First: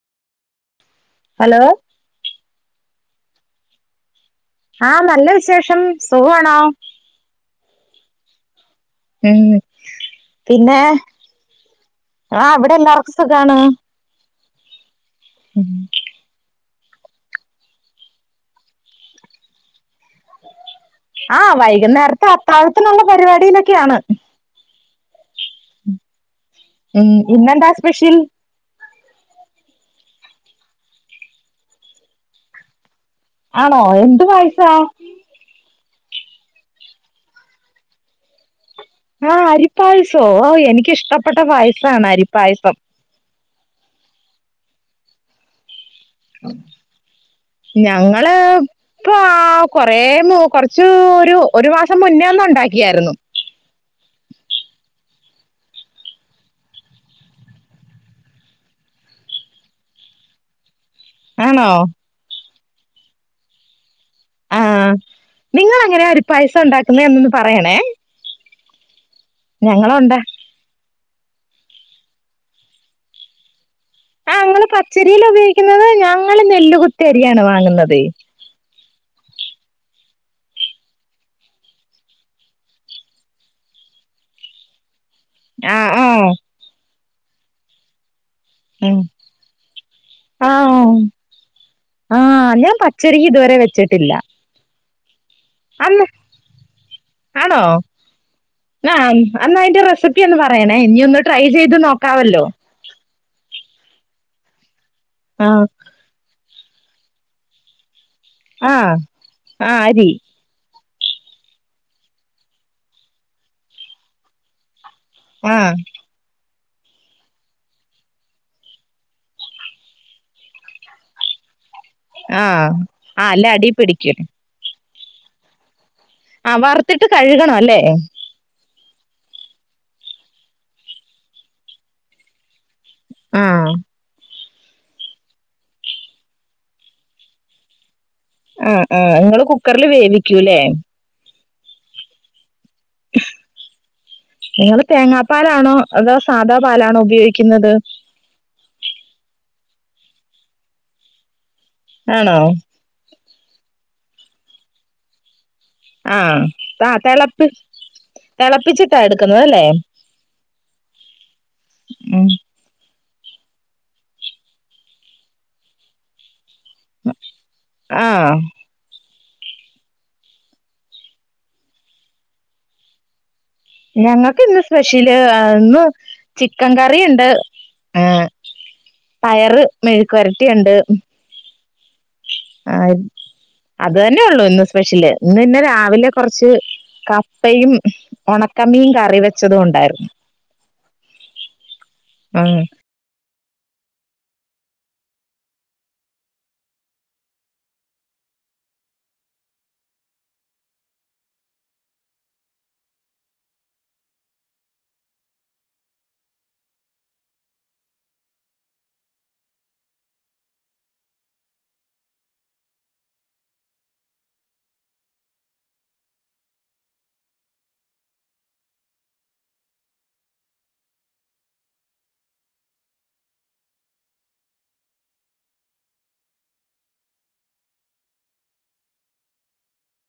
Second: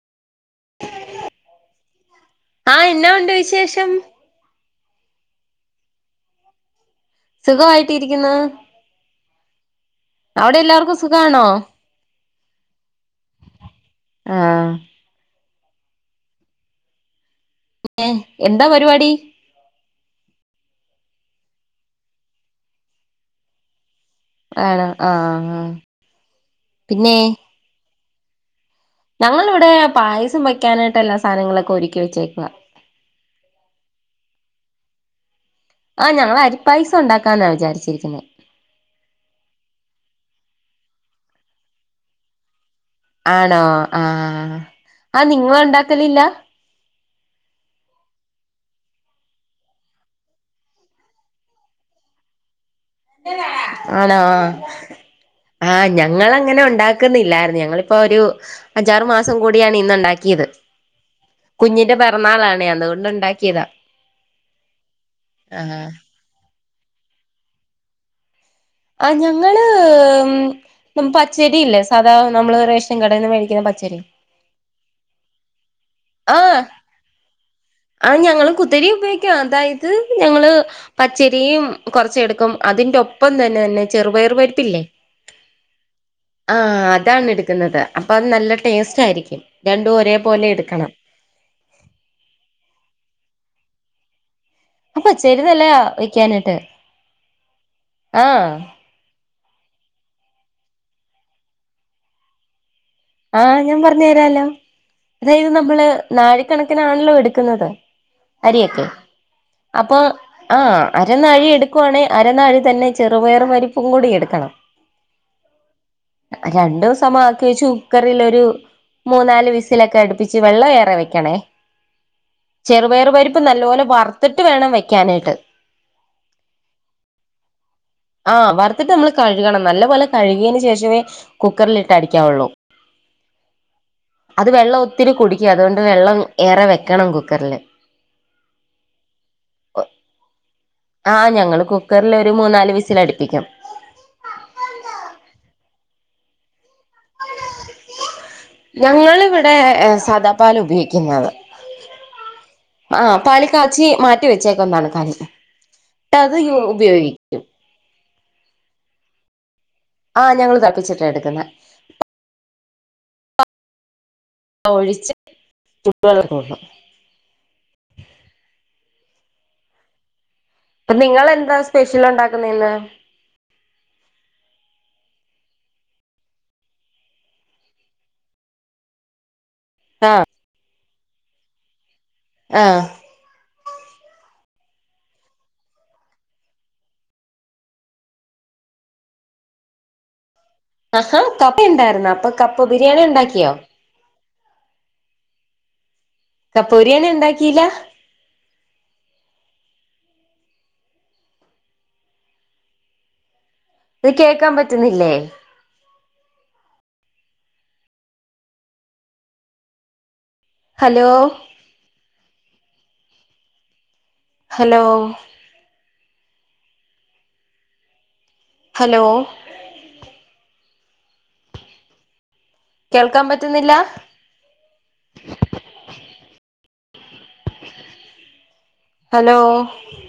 [inaudible] Hello ആ എന്നാ ഉണ്ട് വിശേഷം. ആഹ് നല്ല വിശേഷം സുഗാണോ? സുഖമായിട്ടിരിക്കുന്നു ഉം അവിടെ പിന്നെ എല്ലാവർക്കും സുഖാണോ ആ അവിടെ എല്ലാർക്കും സുഖാണ്. ആഹ് ഏ എന്താ പരിപാടി. ആ വൈകുന്നേരത്തെ അത്താഴത്തിനുള്ള പരിപാടിയിലൊക്കെയാണ്. ആണോ ആഹ് ആഹ് ഉം പിന്നെ ഇന്നെന്താ സ്പെഷ്യൽ? ഞങ്ങളിവിടെ പായസം വയ്ക്കാനായിട്ട് എല്ലാ സാധനങ്ങളൊക്കെ ഒരുക്കി വെച്ചേക്കുവാ. ആണോ എന്ത് പായസാ. ആ ഞങ്ങൾ അരിപായസം ഉണ്ടാക്കാന്നാ വിചാരിച്ചിരിക്കുന്നത്. ആഹ് അരിപ്പായസോ എനിക്ക് ഇഷ്ടപ്പെട്ട പായസമാണ് അരിപ്പായസം. ആണോ ആഹ് ആഹ് നിങ്ങൾ ഉണ്ടാക്കലില്ല. ഞങ്ങള്. ഇപ്പ ആ കൊറേ കൊറച്ച് ഒരു ഒരു മാസം മുന്നേ ഒന്ന് ഉണ്ടാക്കിയായിരുന്നു. ആണ ആഹ് ആഹ് ഞങ്ങൾ അങ്ങനെ ഉണ്ടാക്കുന്നില്ലായിരുന്നു ഞങ്ങളിപ്പോ ഒരു. അഞ്ചാറു മാസം കൂടിയാണ് ഇന്നുണ്ടാക്കിയത്. ആണോ കുഞ്ഞിന്റെ പിറന്നാളാണേ അതുകൊണ്ട് ഉണ്ടാക്കിയതാ. ആ നിങ്ങൾ ആഹ് എങ്ങനെയാ അരി പായസം ഉണ്ടാക്കുന്നതന്നൊന്ന് പറയണേ. ആഹ് ഞങ്ങള് ഞങ്ങളുണ്ട പച്ചരി ഇല്ലേ സാധാ നമ്മൾ റേഷൻ കടയിൽ നിന്ന് മേടിക്കുന്ന പച്ചരി. നിങ്ങൾ പച്ചരില ഉപയോഗിക്കുന്നത് ഞങ്ങൾ ആഹ് നെല്ലുകുത്തിഅരിയാണ് വാങ്ങുന്നത്. ആ ഞങ്ങൾ കുത്തരി ഉപയോഗിക്കാം അതായത് ഞങ്ങള് പച്ചരിയും കുറച്ച് എടുക്കും അതിന്റെ ഒപ്പം തന്നെ തന്നെ ചെറുപയറു പരിപ്പില്ലേ. ആഹ് ആഹ് ആ അതാണ് എടുക്കുന്നത് അപ്പൊ അത് നല്ല ഉം ടേസ്റ്റ് ആയിരിക്കും രണ്ടും ഒരേ പോലെ ആഹ് എടുക്കണം ആഹ് ഞാൻ പച്ചരിക്ക് ഇതുവരെ വെച്ചിട്ടില്ല. ആഹ് പചെരി നല്ലയ അന്ന് വെക്കാനായിട്ട് ആഹ്. ആ ന്നാഅയിന്റെ റെസിപ്പി ഒന്ന് പറയണേ ഇനി ഒന്ന് ട്രൈ ചെയ്ത് നോക്കാവല്ലോ. ആഹ് ഞാൻ പറഞ്ഞ് തരാലോ അതായത് ആഹ് നമ്മള്. നാഴി കണക്കിനാണല്ലോ എടുക്കുന്നത് അരിയൊക്കെ ആഹ് ആഹ് അപ്പൊ. അരി ആഹ് അരനാഴി എടുക്കുവാണെ അരനാഴി തന്നെ ചെറുപയർ പരിപ്പും കൂടി എടുക്കണം. ആഹ്. രണ്ടു സമാക്ക ച്ചു കുക്കറിൽ ഒരു മൂന്നാല് വിസിലൊക്കെ അടുപ്പിച്ച് വെള്ളം ഏറെ വെക്കണേ. ആഹ് ആഹ് ചെറുപയറുപരിപ്പ് അല്ല അടി നല്ലപോലെ പിടിക്കും വറുത്തിട്ട് വേണം വെക്കാനായിട്ട്. ആ വറുത്തിട്ട് കഴുകണം അല്ലേ? ആഹ് വറുത്തിട്ട് നമ്മൾ കഴുകണം നല്ല പോലെ കഴുകിയതിന് ശേഷമേ കുക്കറിലിട്ട് അടിക്കാവുള്ളൂ. ആഹ്. അത് വെള്ളം ഒത്തിരി കുടിക്കും അതുകൊണ്ട് വെള്ളം ഏറെ വെക്കണം കുക്കറിൽ. ആഹ് ആഹ് നിങ്ങൾ കുക്കറിൽ വേവിക്കൂല്ലേ. ആഹ് ഞങ്ങൾ കുക്കറിൽ ഒരു മൂന്നാല് വിസിൽ അടിപ്പികും. ഇങ്ങൾ തേങ്ങാ പാലാണോ അതോ സാദാ പാലാണോ ഉപയോഗിക്കുന്നത്. ഞങ്ങളിവിടെ സാദാപാൽ ഉപയോഗിക്കുന്നത്. ആണോ. ആ പാൽ ക്കാച്ചി മാറ്റിവെച്ചേക്കന്നാണ് പാൽ ന്നിട്ട് അത് ആഹ് ആഹ് ഉപയോഗിക്കും. തിളപ്പി തിളപ്പിച്ചിട്ടാ എടുക്കുന്നതല്ലേ. ആഹ് ഞങ്ങൾ തളപ്പിച്ചിട്ടാ എടുക്കുന്നേ. ഉം ഒഴിച്ച് ചൂടുവെള്ളം കൊടുക്കണം. അഹ്, ആഹ്. പ്പ നിങ്ങളെന്താ സ്പെഷ്യലുണ്ടാക്കുന്നെ ഇന്ന്? ഞങ്ങക്കിന്ന് സ്പെഷ്യല് ഹ് ഇന്ന് ചിക്കൻ കറിയുണ്ട് ഏഹ്. പയറ് ആഹ് മെഴുക്ക്വരട്ടിണ്ട് ഹ്. ആഹ് അത് തന്നെ ഒള്ളു ഇന്ന് സ്പെഷ്യല് ഇന്ന്ന്നെ രാവിലെ കൊറച്ച്. കപ്പയും ഒണക്കമീൻ കറി വെച്ചതുണ്ടായിരുന്നു. ആഹ കപ്പ ഉണ്ടായിരുന്നോ അപ്പൊ ഉം കപ്പ ബിരിയാണി ണ്ടാക്കിയോ? കപ്പ ബിരിയാണിണ്ടാക്കീലാഹ്. ഇത് കേക്കാൻ പറ്റുന്നില്ലേ? ഹലോ? ഹലോ? ഹലോ? കേൾക്കാൻ പറ്റുന്നില്ല? ഹലോ?